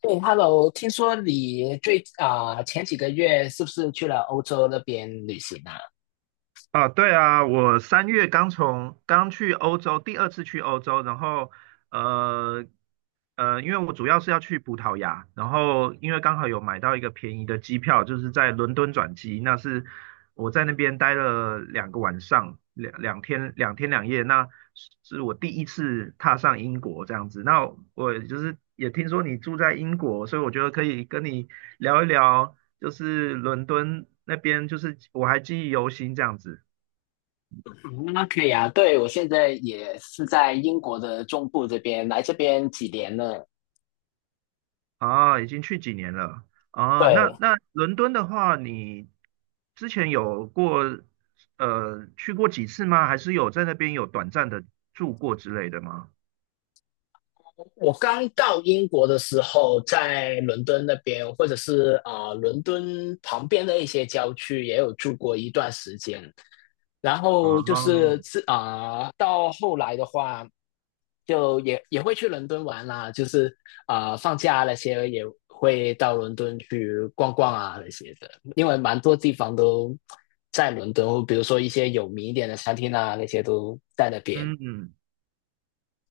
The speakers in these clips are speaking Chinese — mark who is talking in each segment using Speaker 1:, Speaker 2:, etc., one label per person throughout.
Speaker 1: 对，Hello，听说你前几个月是不是去了欧洲那边旅行啊？
Speaker 2: 啊，对啊，我3月刚去欧洲，第二次去欧洲，然后呃因为我主要是要去葡萄牙，然后因为刚好有买到一个便宜的机票，就是在伦敦转机，那是我在那边待了两个晚上，两天两夜，那是我第一次踏上英国这样子。那我就是也听说你住在英国，所以我觉得可以跟你聊一聊，就是伦敦那边，就是我还记忆犹新这样子。
Speaker 1: 嗯那可以啊，对，我现在也是在英国的中部这边，来这边几年了。
Speaker 2: 啊，已经去几年了啊？那
Speaker 1: 对，
Speaker 2: 那伦敦的话，你之前有过去过几次吗？还是有在那边有短暂的住过之类的吗？
Speaker 1: 我刚到英国的时候，在伦敦那边，或者是伦敦旁边的一些郊区，也有住过一段时间。然
Speaker 2: 啊，
Speaker 1: 后就是到后来的话，就也会去伦敦玩啦，就是放假那些也会到伦敦去逛逛啊那些的，因为蛮多地方都在伦敦，比如说一些有名一点的餐厅啊，那些都在那边。
Speaker 2: 嗯，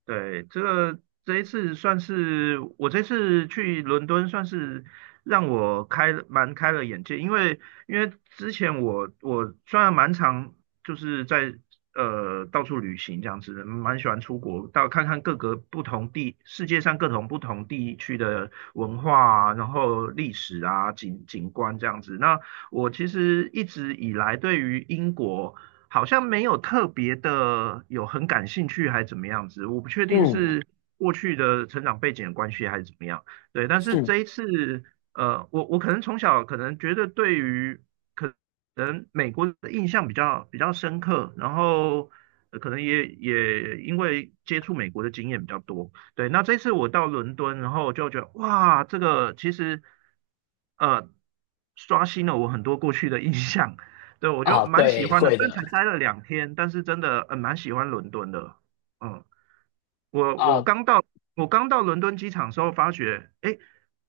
Speaker 2: 对，这一次算是我这次去伦敦，算是让我开了眼界，因为之前我虽然蛮常就是在呃到处旅行这样子，蛮喜欢出国，到看看各个不同地世界上各种不同地区的文化啊然后历史啊景观这样子。那我其实一直以来对于英国，好像没有特别的有很感兴趣，还怎么样子？我不确定
Speaker 1: 嗯
Speaker 2: 是过去的成长背景的关系，还是怎么样。对，但是
Speaker 1: 嗯，
Speaker 2: 这一次，呃，我可能从小可能觉得对于可能美国的印象比较深刻，然后呃可能也因为接触美国的经验比较多。对，那这次我到伦敦，然后就觉得哇，这个其实呃刷新了我很多过去的印象。对，我就
Speaker 1: 啊，
Speaker 2: 蛮喜
Speaker 1: 对，
Speaker 2: 欢的，
Speaker 1: 会
Speaker 2: 虽然
Speaker 1: 的。
Speaker 2: 才待了两天，但是真的蛮喜欢伦敦的。嗯，我我
Speaker 1: 啊，
Speaker 2: 刚到我刚到伦敦机场的时候，发觉诶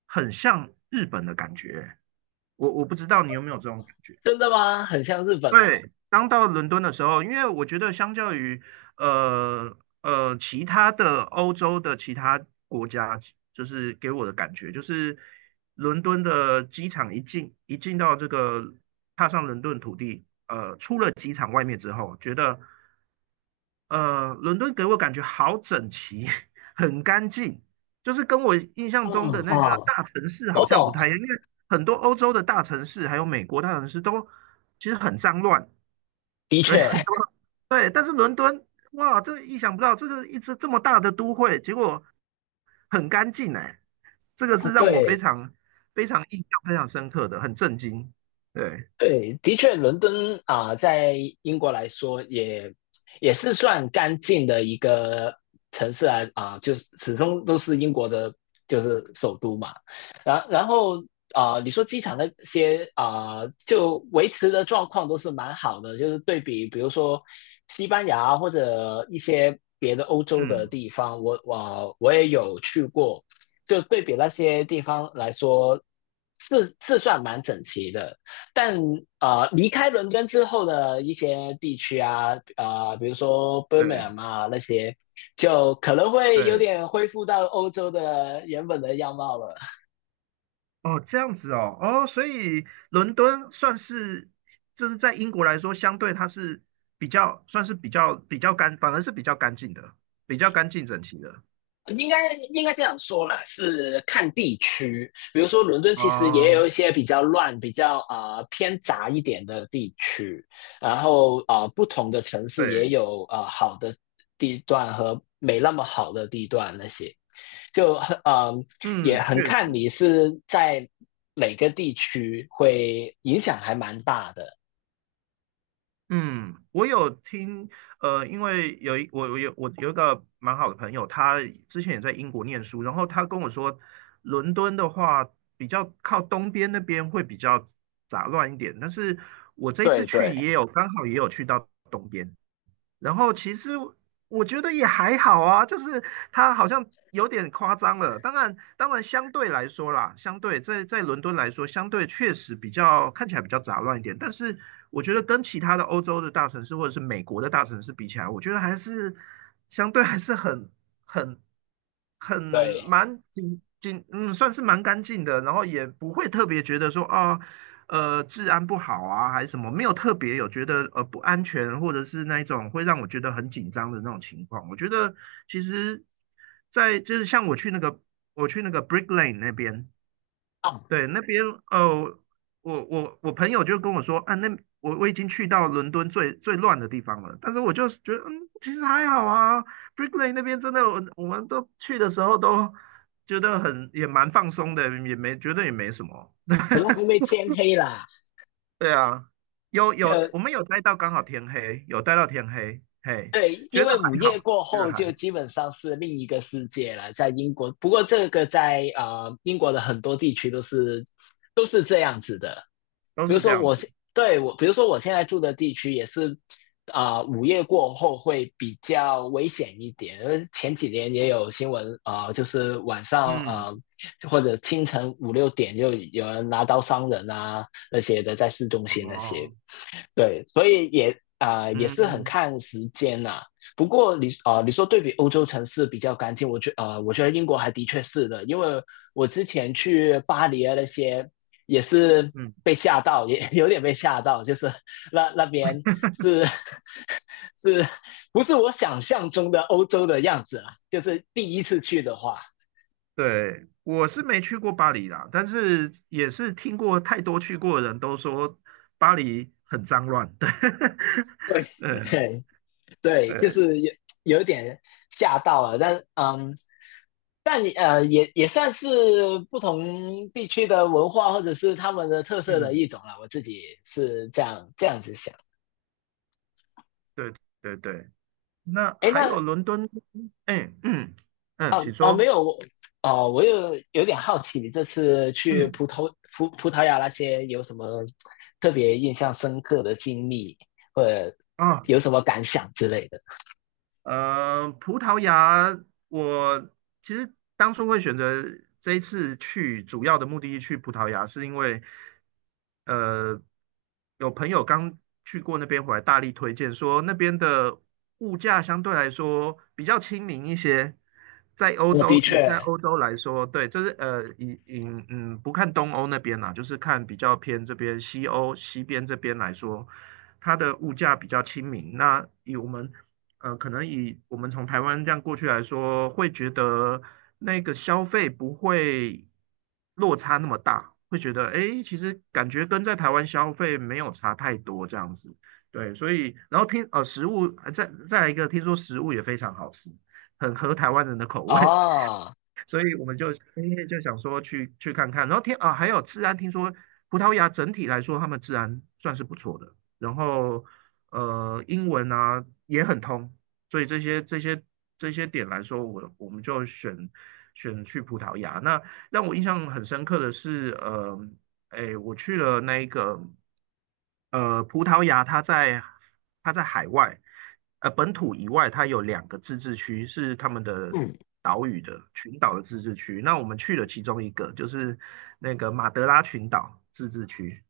Speaker 2: 很像日本的感觉。我不知道你有没有这种感觉。
Speaker 1: 真的吗？很像日本哦。
Speaker 2: 对，刚到伦敦的时候，因为我觉得相较于呃其他的欧洲的其他国家，就是给我的感觉就是伦敦的机场一进到这个踏上伦敦土地，出了机场外面之后，觉得伦敦给我感觉好整齐，很干净，就是跟我印象中的
Speaker 1: 嗯
Speaker 2: 那个
Speaker 1: 啊嗯
Speaker 2: 大城市好
Speaker 1: 我
Speaker 2: 像不
Speaker 1: 懂，
Speaker 2: 太一样，因为很多欧洲的大城市还有美国大城市都其实很脏乱。
Speaker 1: 的
Speaker 2: 对，
Speaker 1: 确，
Speaker 2: 很多，对，但是伦敦，哇，这意想不到，这个一直这么大的都会，结果很干净哎，这个
Speaker 1: 啊，
Speaker 2: 是让我非
Speaker 1: 对，
Speaker 2: 常印象非常深刻的，很震惊。对，
Speaker 1: 对，的确，伦敦在英国来说也是算干净的一个城市啊，就是始终都是英国的，就是首都嘛。然后你说机场那些就维持的状况都是蛮好的，就是对比，比如说西班牙或者一些别的欧洲的
Speaker 2: 嗯，
Speaker 1: 地方，我也有去过，就对比那些地方来说，是算蛮整齐的。但离开伦敦之后的一些地区啊，啊，比如说
Speaker 2: 对
Speaker 1: Birmingham 啊那些，就可能会有
Speaker 2: 对，
Speaker 1: 点恢复到欧洲的原本的样貌了。
Speaker 2: 哦，这样子哦，哦，所以伦敦算是，就是在英国来说，相对它是比较算是比较比较干，反而是比较干净的，比较干净整齐的。
Speaker 1: 应该这样说啦，是看地区。比如说伦敦其实也有一
Speaker 2: 哦，
Speaker 1: 些比较乱、比较偏杂一点的地区，然后啊，不同的城
Speaker 2: 对，
Speaker 1: 市也有好的地段和没那么好的地段那些。就很
Speaker 2: 嗯，
Speaker 1: 也很
Speaker 2: 确
Speaker 1: 看
Speaker 2: 实。
Speaker 1: 你是在哪个地区，会影响还蛮大的。
Speaker 2: 嗯，我有听，呃，因为有一我我有我有一个蛮好的朋友，他之前也在英国念书，然后他跟我说，伦敦的话比较靠东边那边会比较杂乱一点，但是我这一
Speaker 1: 对
Speaker 2: 次
Speaker 1: 对，
Speaker 2: 去也有刚好也有去到东边，然后其实我觉得也还好啊，就是它好像有点夸张了。当然，当然相对来说啦，相对在伦敦来说，相对确实比较看起来比较杂乱一点。但是我觉得跟其他的欧洲的大城市或者是美国的大城市比起来，我觉得还是相对还是很很
Speaker 1: 对，
Speaker 2: 蛮紧紧，嗯，算是蛮干净的。然后也不会特别觉得说啊。哦治安不好啊，还是什么，没有特别有觉得不安全，或者是那一种会让我觉得很紧张的那种情况。我觉得其实在，就是像我去那个 Brick Lane 那边，
Speaker 1: 啊，
Speaker 2: 对那边呃我我朋友就跟我说，啊那我已经去到伦敦最乱的地方了，但是我就觉得嗯其实还好啊，Brick Lane 那边真的我们都去的时候都觉得很也蛮放松的，也没觉得也没什么。
Speaker 1: 可能因为天黑啦，
Speaker 2: 对啊，
Speaker 1: 就
Speaker 2: 我们有待到刚好天黑，有待到天黑，嘿，
Speaker 1: 对，
Speaker 2: 觉
Speaker 1: 因
Speaker 2: 得
Speaker 1: 为午
Speaker 2: 还
Speaker 1: 夜
Speaker 2: 好，
Speaker 1: 过
Speaker 2: 觉得
Speaker 1: 后
Speaker 2: 还
Speaker 1: 就
Speaker 2: 好，
Speaker 1: 基本上是另一个世界了，在英国。不过这个在英国的很多地区都是这样子的。
Speaker 2: 都
Speaker 1: 比如
Speaker 2: 是这
Speaker 1: 说
Speaker 2: 样
Speaker 1: 我
Speaker 2: 子。
Speaker 1: 对，比如说我现在住的地区也是午夜过后会比较危险一点。因为前几年也有新闻就是晚上
Speaker 2: 嗯，
Speaker 1: 或者清晨5、6点就有人拿刀伤人啊那些的，在市中心那些。
Speaker 2: 哦，
Speaker 1: 对，所以也也是很
Speaker 2: 嗯
Speaker 1: 看时间呐。不过你说对比欧洲城市比较干净，我觉得英国还的确是的，因为我之前去巴黎啊那些也是
Speaker 2: 嗯，
Speaker 1: 被吓到，也 有点被吓到，就是那边是 是不是我想象中的欧洲的样子啊？就是第一次去的话，
Speaker 2: 对，我是没去过巴黎啦，但是也是听过太多去过的人都说巴黎很脏乱，对，
Speaker 1: 对，
Speaker 2: 对啊，
Speaker 1: 嘿对，就
Speaker 2: 对，
Speaker 1: 是有一点吓到了，但嗯，但也算是不同地区的文化或者是他们的特色的
Speaker 2: 嗯，
Speaker 1: 一种了。我自己是这样子想。
Speaker 2: 对对对，那
Speaker 1: 哎，
Speaker 2: 还
Speaker 1: 那
Speaker 2: 有伦敦，哎，嗯嗯，
Speaker 1: 哦
Speaker 2: 请
Speaker 1: 哦没
Speaker 2: 说，
Speaker 1: 有，我有点好奇，你这次去葡
Speaker 2: 嗯
Speaker 1: 萄葡葡萄牙那些有什么特别印象深刻的经历，或者
Speaker 2: 啊。
Speaker 1: 有什么感想之类的？
Speaker 2: 呃，葡萄牙，我其实当初会选择这一次去，主要的目的地去葡萄牙，是因为呃，有朋友刚去过那边回来，大力推荐说那边的物价相对来说比较亲民一些，在欧
Speaker 1: 我的
Speaker 2: 洲以
Speaker 1: 确
Speaker 2: 在欧洲来说，对，就是呃，以嗯不看东欧那边啦，就是看比较偏这边西边这边来说，它的物价比较亲民。那以我们呃，可能以我们从台湾这样过去来说，会觉得那个消费不会落差那么大，会觉得诶，其实感觉跟在台湾消费没有差太多这样子。对，所以然后听食物，呃再来一个，听说食物也非常好吃，很合台湾人的口味。
Speaker 1: 哦，
Speaker 2: 所以我们就今天就想说去看看，然后听啊还有治安，听说葡萄牙整体来说他们治安算是不错的，然后呃英文啊也很通，所以这些点来说，我们就选去葡萄牙。那让我印象很深刻的是，呃哎，我去了那一个呃葡萄牙，它在海外，呃本土以外，它有两个自治区是他们的
Speaker 1: 嗯，
Speaker 2: 岛屿的群岛的自治区。那我们去了其中一个，就是那个马德拉群岛自治区。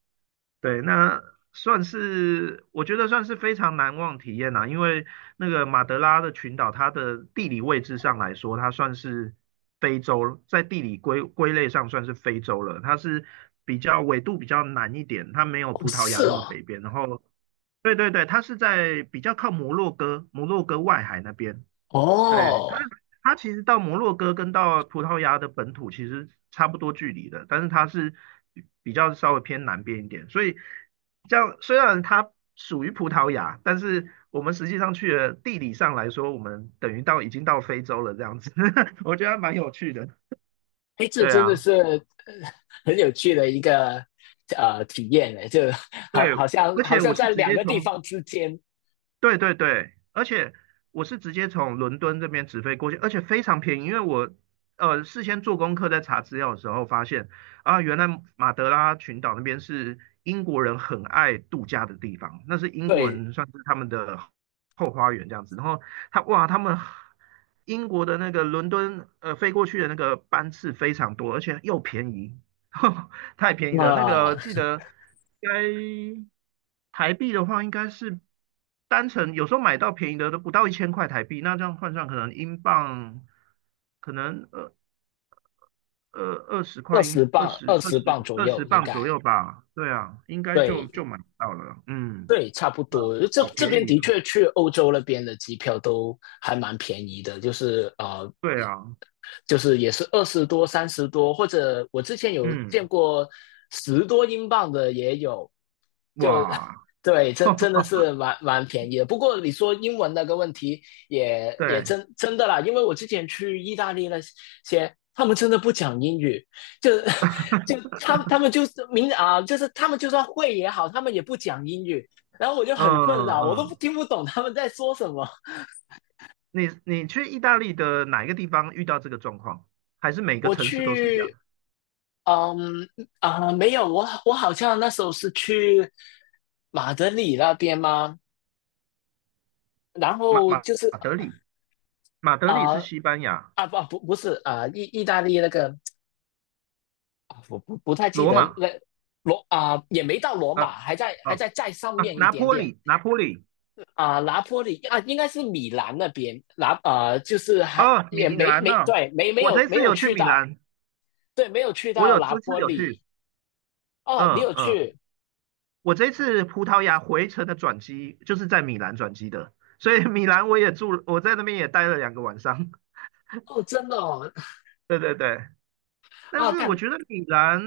Speaker 2: 对，那算是我觉得算是非常难忘体验啦，因为那个马德拉的群岛，它的地理位置上来说，它算是非洲，在地理归类上算是非洲了。它是比较纬度比较南一点，它没有
Speaker 1: 哦
Speaker 2: 葡萄牙
Speaker 1: 是
Speaker 2: 那么
Speaker 1: 哦，
Speaker 2: 北边。然后，对对对，它是在比较靠摩洛哥、摩洛哥外海那边。对，
Speaker 1: 哦。
Speaker 2: 它其实到摩洛哥跟到葡萄牙的本土其实差不多距离的，但是它是比较稍微偏南边一点，所以这样虽然它属于葡萄牙，但是我们实际上去了地理上来说，我们等于到已经到非洲了这样子，我觉得还蛮有趣的。
Speaker 1: 哎，这
Speaker 2: 对
Speaker 1: 真的
Speaker 2: 啊，
Speaker 1: 是很有趣的一个体验呢，就好
Speaker 2: 对，
Speaker 1: 好像
Speaker 2: 而
Speaker 1: 好
Speaker 2: 且
Speaker 1: 像
Speaker 2: 我是
Speaker 1: 在
Speaker 2: 直
Speaker 1: 两
Speaker 2: 接
Speaker 1: 个地
Speaker 2: 从
Speaker 1: 方之间，
Speaker 2: 对对对，而且我是直接从伦敦这边直飞过去，而且非常便宜，因为我呃事先做功课在查资料的时候发现啊，原来马德拉群岛那边是英国人很爱度假的地方，那是英国
Speaker 1: 对，
Speaker 2: 人算是他们的后花园这样子。然后他哇，他们英国的那个伦敦呃飞过去的那个班次非常多，而且又便宜，太便宜了。那个记
Speaker 1: 那
Speaker 2: 得应该台币的话，应该是单程有时候买到便宜的都不到1000块台币，那这样换算可能英镑可能二二二十
Speaker 1: 二
Speaker 2: 块英
Speaker 1: 十
Speaker 2: 二
Speaker 1: 磅
Speaker 2: 十
Speaker 1: 二
Speaker 2: 二
Speaker 1: 十磅
Speaker 2: 十
Speaker 1: 左
Speaker 2: 二十
Speaker 1: 右应
Speaker 2: 磅左
Speaker 1: 该，
Speaker 2: 右吧。对啊，应该就
Speaker 1: 对
Speaker 2: 买到了。嗯，
Speaker 1: 对，差不
Speaker 2: 呃
Speaker 1: 多。这
Speaker 2: 好
Speaker 1: 这
Speaker 2: 便
Speaker 1: 边
Speaker 2: 宜
Speaker 1: 的
Speaker 2: 啊。
Speaker 1: 确去欧洲那边的机票都还蛮便宜的，就是
Speaker 2: 对啊，
Speaker 1: 也是20多、30多，或者我之前有见
Speaker 2: 嗯，
Speaker 1: 过10多英镑的也有，就
Speaker 2: 哇，
Speaker 1: 对，真的是 蛮便宜的。不过你说英文那个问题也
Speaker 2: 对，
Speaker 1: 真的啦，因为我之前去意大利那些，他们真的不讲英语，就 就他们就是明啊，就是他们就算会也好，他们也不讲英语。然后我就
Speaker 2: 嗯
Speaker 1: 很困扰，我都
Speaker 2: 嗯，
Speaker 1: 听不懂他们在说什么。
Speaker 2: 你去意大利的哪一个地方遇到这个状况？还是每个
Speaker 1: 我
Speaker 2: 城市都是这样？
Speaker 1: 去嗯啊，没有，我好像那时候是去马德里那边吗？然后就是
Speaker 2: 马德里，马德里是
Speaker 1: 啊
Speaker 2: 西班牙，
Speaker 1: 不是意大利那个我不太记
Speaker 2: 罗
Speaker 1: 得
Speaker 2: 马
Speaker 1: 那也没到罗马，
Speaker 2: 啊
Speaker 1: 还在
Speaker 2: 啊
Speaker 1: 再上面一
Speaker 2: 拿
Speaker 1: 点
Speaker 2: 坡
Speaker 1: 点
Speaker 2: 里，拿坡里
Speaker 1: 拿坡里啊应该是米兰那边就是还
Speaker 2: 啊，
Speaker 1: 也
Speaker 2: 米
Speaker 1: 没
Speaker 2: 兰呢、
Speaker 1: 没对没没
Speaker 2: 我
Speaker 1: 有
Speaker 2: 这
Speaker 1: 没
Speaker 2: 次
Speaker 1: 有
Speaker 2: 有去
Speaker 1: 去
Speaker 2: 米
Speaker 1: 到，
Speaker 2: 兰，
Speaker 1: 对，没有去
Speaker 2: 我
Speaker 1: 到
Speaker 2: 有
Speaker 1: 拿
Speaker 2: 这次
Speaker 1: 坡
Speaker 2: 有去，
Speaker 1: 里。哦，你
Speaker 2: 嗯
Speaker 1: 有
Speaker 2: 嗯，
Speaker 1: 去。
Speaker 2: 我这次葡萄牙回程的转机就是在米兰转机的，所以米兰我也住了在那边也待了两个晚上，
Speaker 1: 哦，真的哦。
Speaker 2: 对对对，但
Speaker 1: 啊，
Speaker 2: 是我
Speaker 1: 但
Speaker 2: 觉得米兰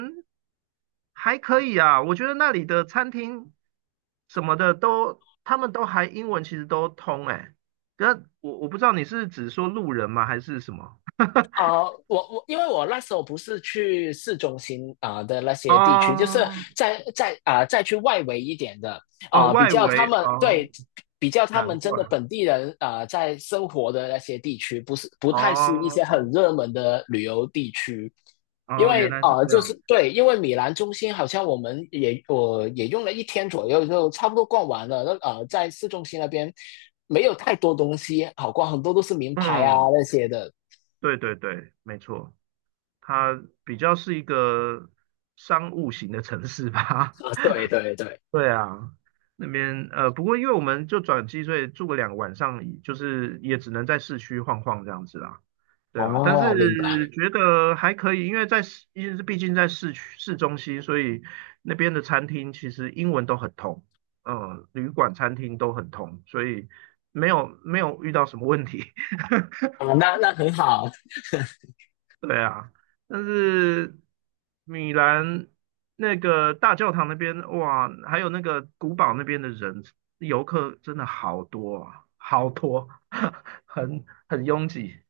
Speaker 2: 还可以啊，我觉得那里的餐厅什么的都，他们都还英文其实都通哎，那我不知道你是指说路人吗，还是什么？
Speaker 1: 因为我那时候不是去市中心的那些地区，就是
Speaker 2: 哦
Speaker 1: 在再去外围一点的
Speaker 2: 哦，
Speaker 1: 比
Speaker 2: 外
Speaker 1: 较他
Speaker 2: 围
Speaker 1: 们
Speaker 2: 哦，
Speaker 1: 对比较他
Speaker 2: 难
Speaker 1: 们真
Speaker 2: 怪
Speaker 1: 的本地人在生活的那些地区，不是不太是一些
Speaker 2: 哦
Speaker 1: 很热门的旅游地区，因
Speaker 2: 哦，
Speaker 1: 为
Speaker 2: 原来是这
Speaker 1: 就
Speaker 2: 样。
Speaker 1: 是对，因为米兰中心好像我也用了一天左右就差不多逛完了，那在市中心那边没有太多东西好逛，很多都是名牌啊
Speaker 2: 嗯，
Speaker 1: 那些的。
Speaker 2: 对对对，没错，它比较是一个商务型的城市吧。
Speaker 1: 啊，对对对，
Speaker 2: 对啊，那边呃，不过因为我们就转机，所以住个两个晚上，就是也只能在市区晃晃这样子啦。对啊，但
Speaker 1: 哦，明白，
Speaker 2: 是觉得还可以，因为在市，因为毕竟在市区市中心，所以那边的餐厅其实英文都很通，嗯，旅馆、餐厅都很通，所以没有遇到什么问题。
Speaker 1: 啊，那很好，
Speaker 2: 对啊，但是米兰那个大教堂那边，哇，还有那个古堡那边的人，游客真的好多啊，好多，很拥挤。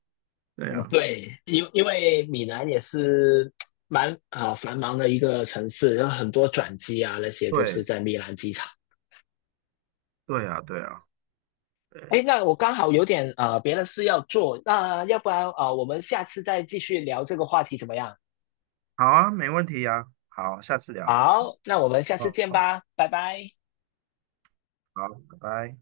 Speaker 2: 对
Speaker 1: 嗯，
Speaker 2: 啊，
Speaker 1: 对，因为米兰也是蛮繁忙的一个城市，有很多转机啊，那些都是
Speaker 2: 对，
Speaker 1: 在米兰机场。
Speaker 2: 对啊，对啊，
Speaker 1: 哎，
Speaker 2: 对，
Speaker 1: 那我刚好有点别的事要做，那要不然我们下次再继续聊这个话题怎么样？
Speaker 2: 好啊，没问题啊，好，下次聊，好，
Speaker 1: 好，那我们下次
Speaker 2: 好，
Speaker 1: 见吧，拜拜。
Speaker 2: 好，拜拜。